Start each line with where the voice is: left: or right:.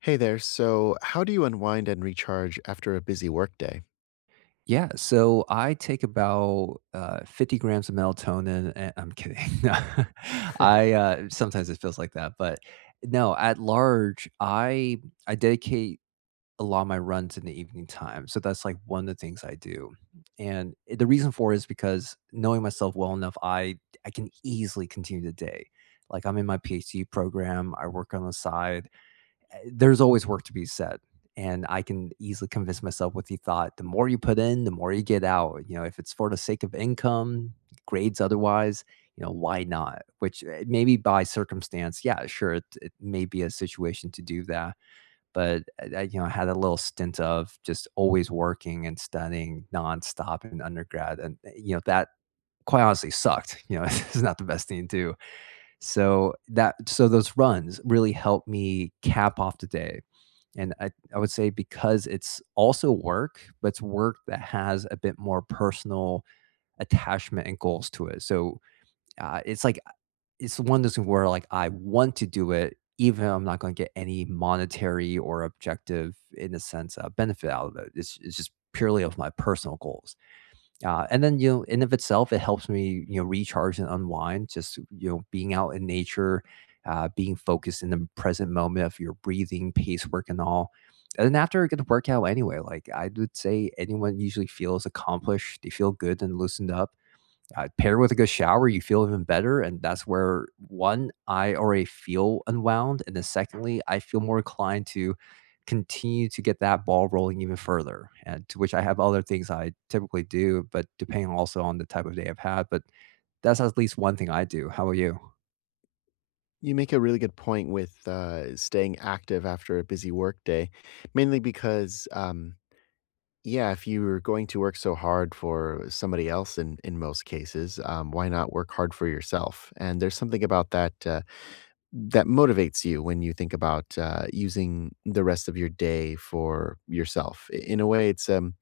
left: Hey there. So, how do you unwind and recharge after a busy workday?
right: Yeah, so I take about, 50 grams of melatonin and I'm kidding. No, I, sometimes it feels like that, but no, at large, I dedicate a lot of my runs in the evening time, so that's, like, one of the things I do, and the reason for it is because knowing myself well enough, I can easily continue the day. Like, I'm in my PhD program, I work on the side, there's always work to be said. And I can easily convince myself with the thought, the more you put in, the more you get out. You know, if it's for the sake of income, grades otherwise, you know, why not? Which, maybe by circumstance, yeah, sure, it may be a situation to do that. But I, you know, I had a little stint of just always working and studying nonstop in undergrad. You know, that quite honestly sucked. You know, it's not the best thing to do. So those runs really help me cap off the day. And I would say because it's also work, but it's work that has a bit more personal attachment and goals to it. It's like it's one of those where, like, I want to do it, even if I'm not going to get any monetary or objective in a sense, benefit out of it. It's just purely of my personal goals. And then, you know, in of itself, it helps me, you know, recharge and unwind. Just, you know, being out in nature, being focused in the present moment of your breathing, pace, work, and all. And then after a good workout, anyway, like, I would say, anyone usually feels accomplished. They feel good and loosened up, paired with a good shower, you feel even better. And that's where, one, I already feel unwound. And then, secondly, I feel more inclined to continue to get that ball rolling even further. And to which I have other things I typically do, but depending also on the type of day I've had. But that's at least one thing I do. How about you?
left: You make a really good point with staying active after a busy workday, mainly because, yeah, if you're going to work so hard for somebody else in most cases, why not work hard for yourself? And there's something about that that motivates you when you think about using the rest of your day for yourself. In a way,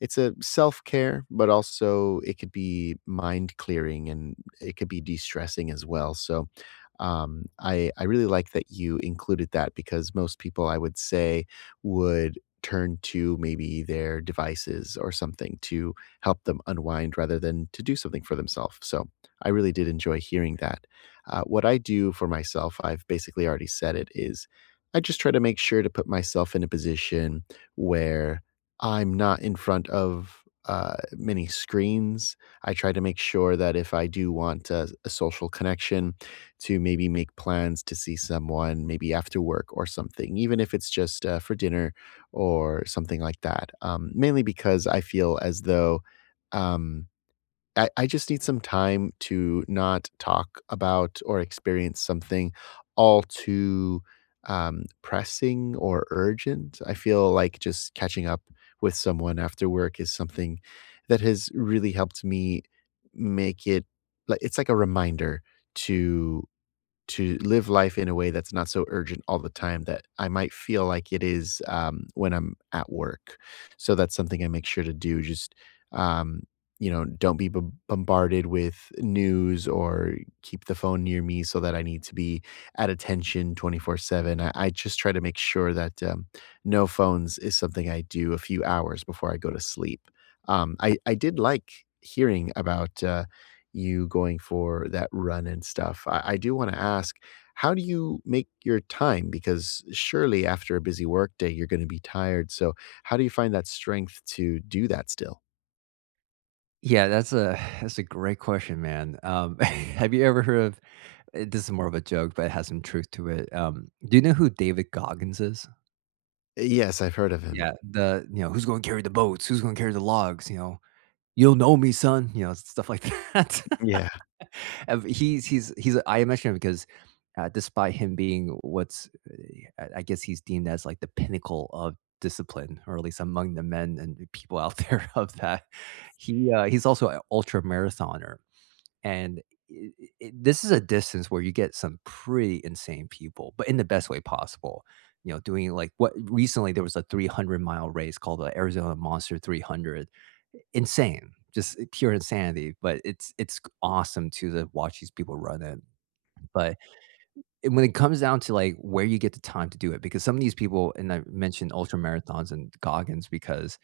left: it's a self-care, but also it could be mind clearing and it could be de-stressing as well. So, I really like that you included that because most people, I would say, would turn to maybe their devices or something to help them unwind rather than to do something for themselves. So, I really did enjoy hearing that. What I do for myself, I've basically already said it, is I just try to make sure to put myself in a position where I'm not in front of, many screens. I try to make sure that if I do want a social connection to maybe make plans to see someone maybe after work or something, even if it's just, for dinner or something like that, mainly because I feel as though, um I just need some time to not talk about or experience something all too pressing or urgent. I feel like just catching up with someone after work is something that has really helped me make it like, it's like a reminder to to live life in a way that's not so urgent all the time that I might feel like it is, when I'm at work. So that's something I make sure to do. Just, um, you know, don't be bombarded with news or keep the phone near me so that I need to be at attention 24 7. I just try to make sure that no phones is something I do a few hours before I go to sleep. I did like hearing about you going for that run and stuff. I do want to ask, how do you make your time? Because surely after a busy work day, you're going to be tired. So, how do you find that strength to do that still?
right: Yeah, that's a great question, man. Have you ever heard of, this is more of a joke, but it has some truth to it. Do you know who David Goggins is?
left: Yes, I've heard of him.
right: Yeah, the, you know, "Who's gonna carry the boats? Who's gonna carry the logs?" You know, "You'll know me, son," you know, stuff like that.
left: Yeah.
right: Of he's I mention him because, despite him being what's, I guess he's deemed as, like, the pinnacle of discipline, or at least among the men and the people out there of that. He, he's also an ultra marathoner. And I this is a distance where you get some pretty insane people, but in the best way possible. You know, doing like, what, recently there was a 300-mile race called the Arizona Monster 300. Insane, just, pure insanity, but it's awesome to the watch these people run it. But, and when it comes down to, like, where you get the time to do it, because some of these people, and I mentioned ultra marathons and Goggins because,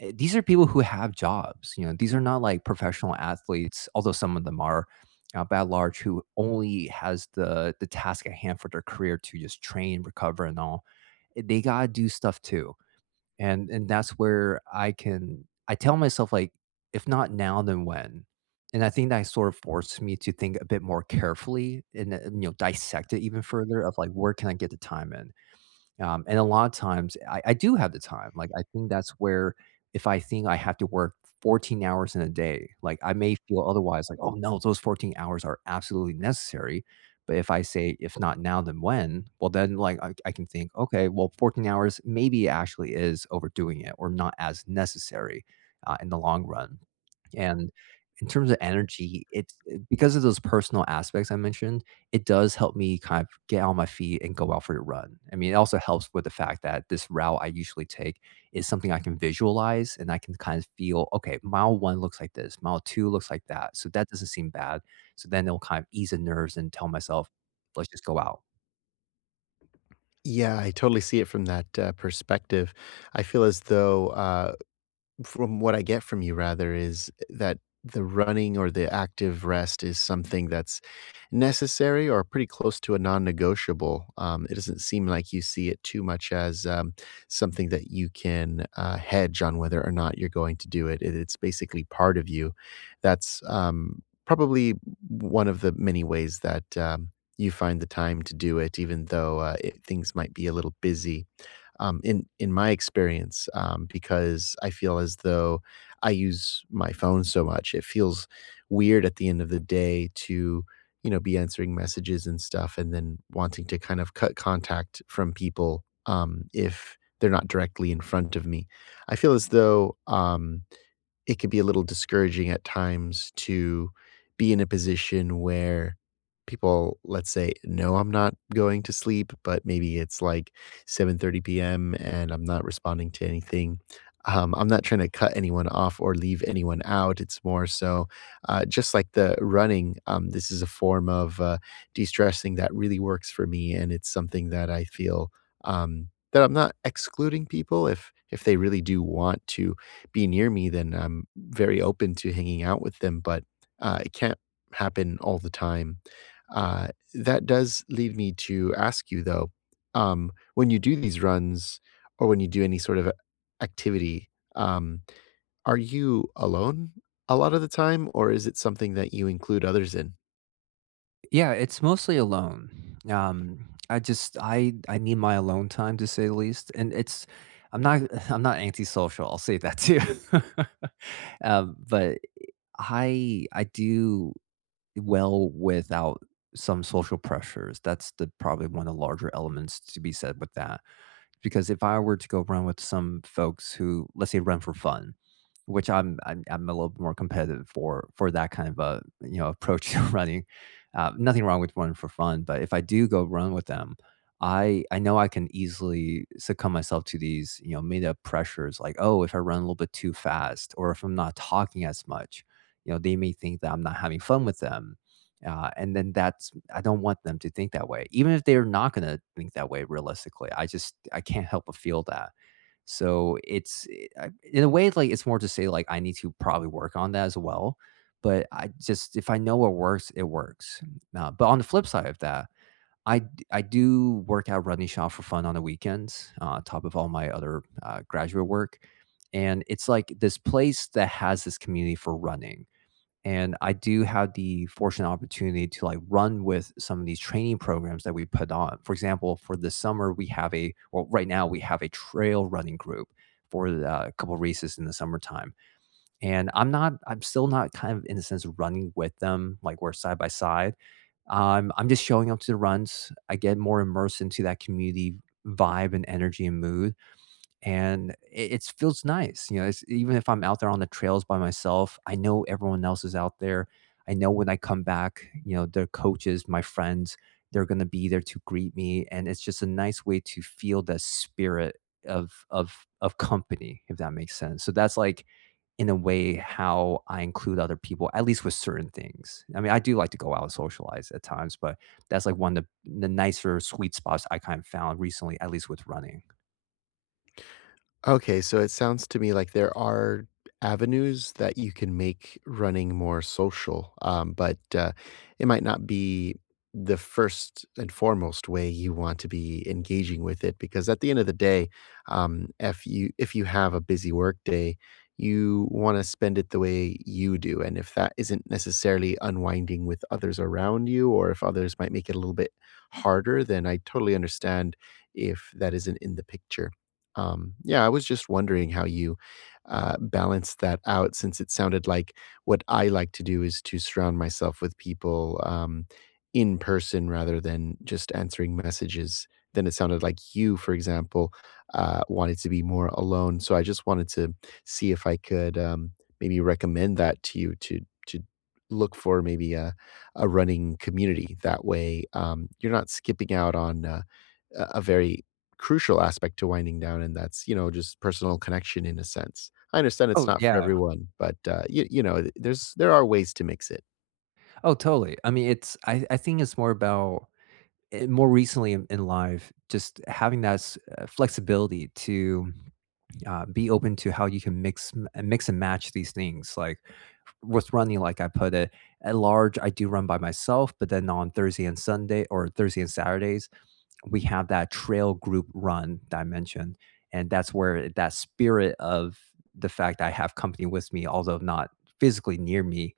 right: these are people who have jobs, you know, these are not like professional athletes, although some of them are, by and large, who only has the task at hand for their career to just train, recover, and all. They gotta do stuff too, and that's where I can, I tell myself like, if not now, then when? And I think that sort of forced me to think a bit more carefully and, you know, dissect it even further of like, where can I get the time in, and a lot of times I do have the time. Like, I think that's where if I think I have to work 14 hours in a day, like, I may feel otherwise like, oh no, those 14 hours are absolutely necessary. But if I say, if not now, then when? Well, then, like, I can think, okay, well, 14 hours maybe actually is overdoing it or not as necessary, in the long run. And in terms of energy, it's because of those personal aspects I mentioned, it does help me kind of get on my feet and go out for a run. I mean, it also helps with the fact that this route I usually take is something I can visualize and I can kind of feel, okay, mile one looks like this, mile two looks like that. So that doesn't seem bad. So then it'll kind of ease the nerves and tell myself, let's just go out.
left: Yeah, I totally see it from that perspective. I feel as though from what I get from you rather is that the running or the active rest is something that's necessary or pretty close to a non-negotiable. It doesn't seem like you see it too much as something that you can hedge on whether or not you're going to do it. It's basically part of you. That's probably one of the many ways that you find the time to do it, even though things might be a little busy in my experience, because I feel as though I use my phone so much. It feels weird at the end of the day to, you know, be answering messages and stuff, and then wanting to kind of cut contact from people if they're not directly in front of me. I feel as though. It could be a little discouraging at times to be in a position where people, let's say, "No, I'm not going to sleep," but maybe it's like 7:30 PM and I'm not responding to anything. I'm not trying to cut anyone off or leave anyone out. It's more so, just like the running, this is a form of, de-stressing that really works for me, and it's something that I feel, that I'm not excluding people if they really do want to be near me, then I'm very open to hanging out with them, but, it can't happen all the time. That does lead me to ask you though, when you do these runs or when you do any sort of a activity, um, are you alone a lot of the time, or is it something that you include others in?
right: Yeah, it's mostly alone. I just I need my alone time to say the least, and it's, I'm not I'm not antisocial. I'll say that too. But I do well without some social pressures. That's the, probably, one of the larger elements to be said with that. Because if I were to go run with some folks who, let's say, run for fun, which I'm a little bit more competitive for that kind of a, you know, approach to running. Nothing wrong with running for fun, but if I do go run with them, I know I can easily succumb myself to these, you know, made up pressures like, oh, if I run a little bit too fast or if I'm not talking as much, you know, they may think that I'm not having fun with them, and then that's, I don't want them to think that way. Even if they're not going to think that way realistically, I just, I can't help but feel that. So it's, in a way, like, it's more to say like, I need to probably work on that as well. But I just, if I know what works, it works. But on the flip side of that, I do work out running shop for fun on the weekends, on top of all my other, graduate work, and it's like this place that has this community for running, and I do have the fortunate opportunity to, like, run with some of these training programs that we put on. For example, for the summer, we have a, well, right now we have a trail running group for, a couple races in the summertime. And I'm still not kind of, in a sense, running with them, like we're side by side. I'm just showing up to the runs. I get more immersed into that community vibe and energy and mood. And it feels nice, you know, it's, even if I'm out there on the trails by myself, I know everyone else is out there. I know when I come back, you know, their coaches, my friends, they're gonna be there to greet me, and it's just a nice way to feel the spirit of of of company, if that makes sense. So that's, like, in a way, how I include other people, at least with certain things. I mean, I do like to go out and socialize at times, but that's, like, one of the nicer sweet spots I kind of found recently, at least with running.
left: Okay, so it sounds to me like there are avenues that you can make running more social, but it might not be the first and foremost way you want to be engaging with it because at the end of the day, if you have a busy work day, you want to spend it the way you do, and if that isn't necessarily unwinding with others around you, or if others might make it a little bit harder, then I totally understand if that isn't in the picture. Yeah, I was just wondering how you, balance that out since it sounded like what I like to do is to surround myself with people, in person rather than just answering messages. Then it sounded like you, for example, wanted to be more alone. So I just wanted to see if I could, maybe recommend that to you to look for maybe a running community. That way, you're not skipping out on, a very crucial aspect to winding down, and that's, you know, just personal connection in a sense. I understand it's
right: Oh,
left: not for
right: yeah.
left: everyone, but, you you know, there's there are ways to mix it.
right: Oh, totally. I mean, it's, I think it's more about, more recently in life, just having that, flexibility to, be open to how you can mix and match these things. Like, with running, like I put it at large, I do run by myself, but then on Thursday and Sunday or Thursday and Saturdays, we have that trail group run that I mentioned, and that's where that spirit of the fact that I have company with me, although not physically near me,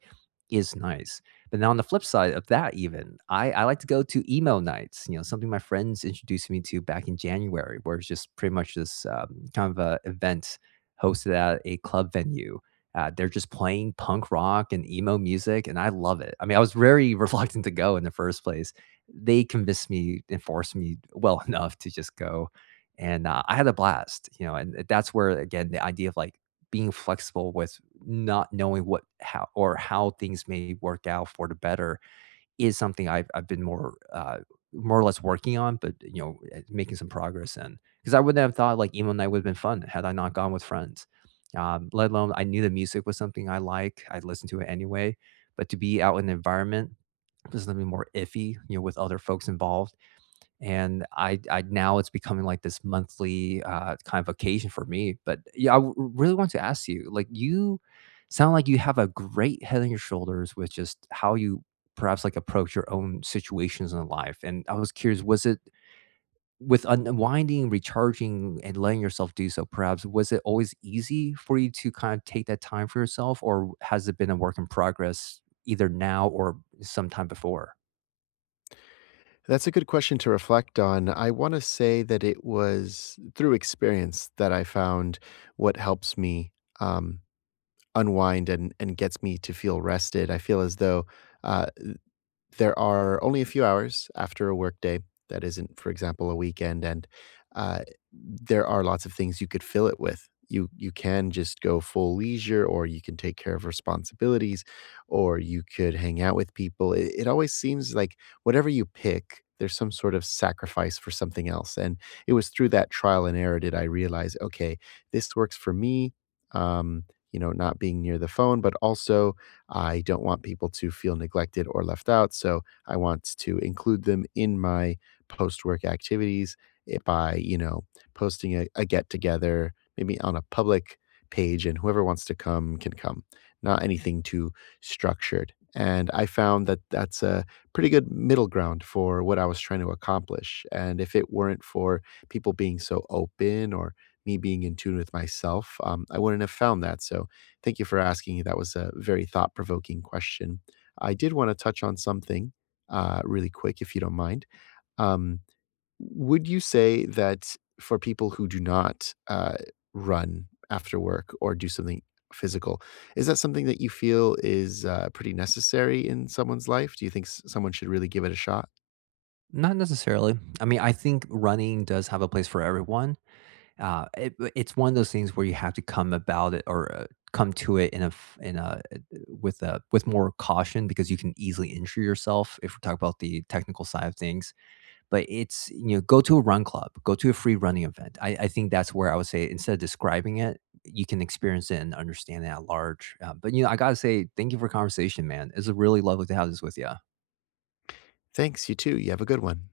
right: is nice. But now on the flip side of that, even I like to go to emo nights. You know, something my friends introduced me to back in January, where it's just pretty much this, kind of a event hosted at a club venue. They're just playing punk rock and emo music, and I love it. I mean, I was very reluctant to go in the first place. They convinced me and forced me, well, enough to just go, and, I had a blast, you know, and, that's where, again, the idea of, like, being flexible with not knowing what how or how things may work out for the better is something I've been more, more or less working on, but, you know, making some progress in, because I wouldn't have thought, like, emo night would've been fun had I not gone with friends, let alone I knew the music was something I like, I listened to it anyway, but to be out in the environment, this is gonna be more iffy, you know, with other folks involved. And I, now it's becoming like this monthly, kind of occasion for me. But yeah, really want to ask you, like, you sound like you have a great head on your shoulders with just how you perhaps, like, approach your own situations in life. And I was curious, was it with unwinding, recharging, and letting yourself do so? Perhaps was it always easy for you to kind of take that time for yourself, or has it been a work in progress, either now or sometime before?
left: That's a good question to reflect on. I wanna say that it was through experience that I found what helps me, um, unwind and gets me to feel rested. I feel as though, uh there are only a few hours after a workday that isn't, for example, a weekend, and uh, there are lots of things you could fill it with. You can just go full leisure, or you can take care of responsibilities, or you could hang out with people. It always seems like whatever you pick, there's some sort of sacrifice for something else. And it was through that trial and error did I realize, okay, this works for me. Um, you know, not being near the phone, but also I don't want people to feel neglected or left out, so I want to include them in my post-work activities it by, you know, posting a get-together, maybe on a public page, and whoever wants to come can come, not anything too structured, and I found that that's a pretty good middle ground for what I was trying to accomplish, and if it weren't for people being so open or me being in tune with myself, I wouldn't have found that, so thank you for asking. That was a very thought provoking question. I did want to touch on something really quick, if you don't mind. Um, would you say that for people who do not run after work or do something physical, is that something that you feel is pretty necessary in someone's life? Do you think someone should really give it a shot?
right: Not necessarily. I mean, I think running does have a place for everyone. It's one of those things where you have to come about it or, come to it in a, with a, with more caution because you can easily injure yourself if we talk about the technical side of things. But it's, you know, go to a run club, go to a free running event. I think that's where I would say, instead of describing it, you can experience it and understand it at large. But you know, I gotta say, thank you for conversation, man. It's really lovely to have this with you.
left: Thanks. You too. You have a good one.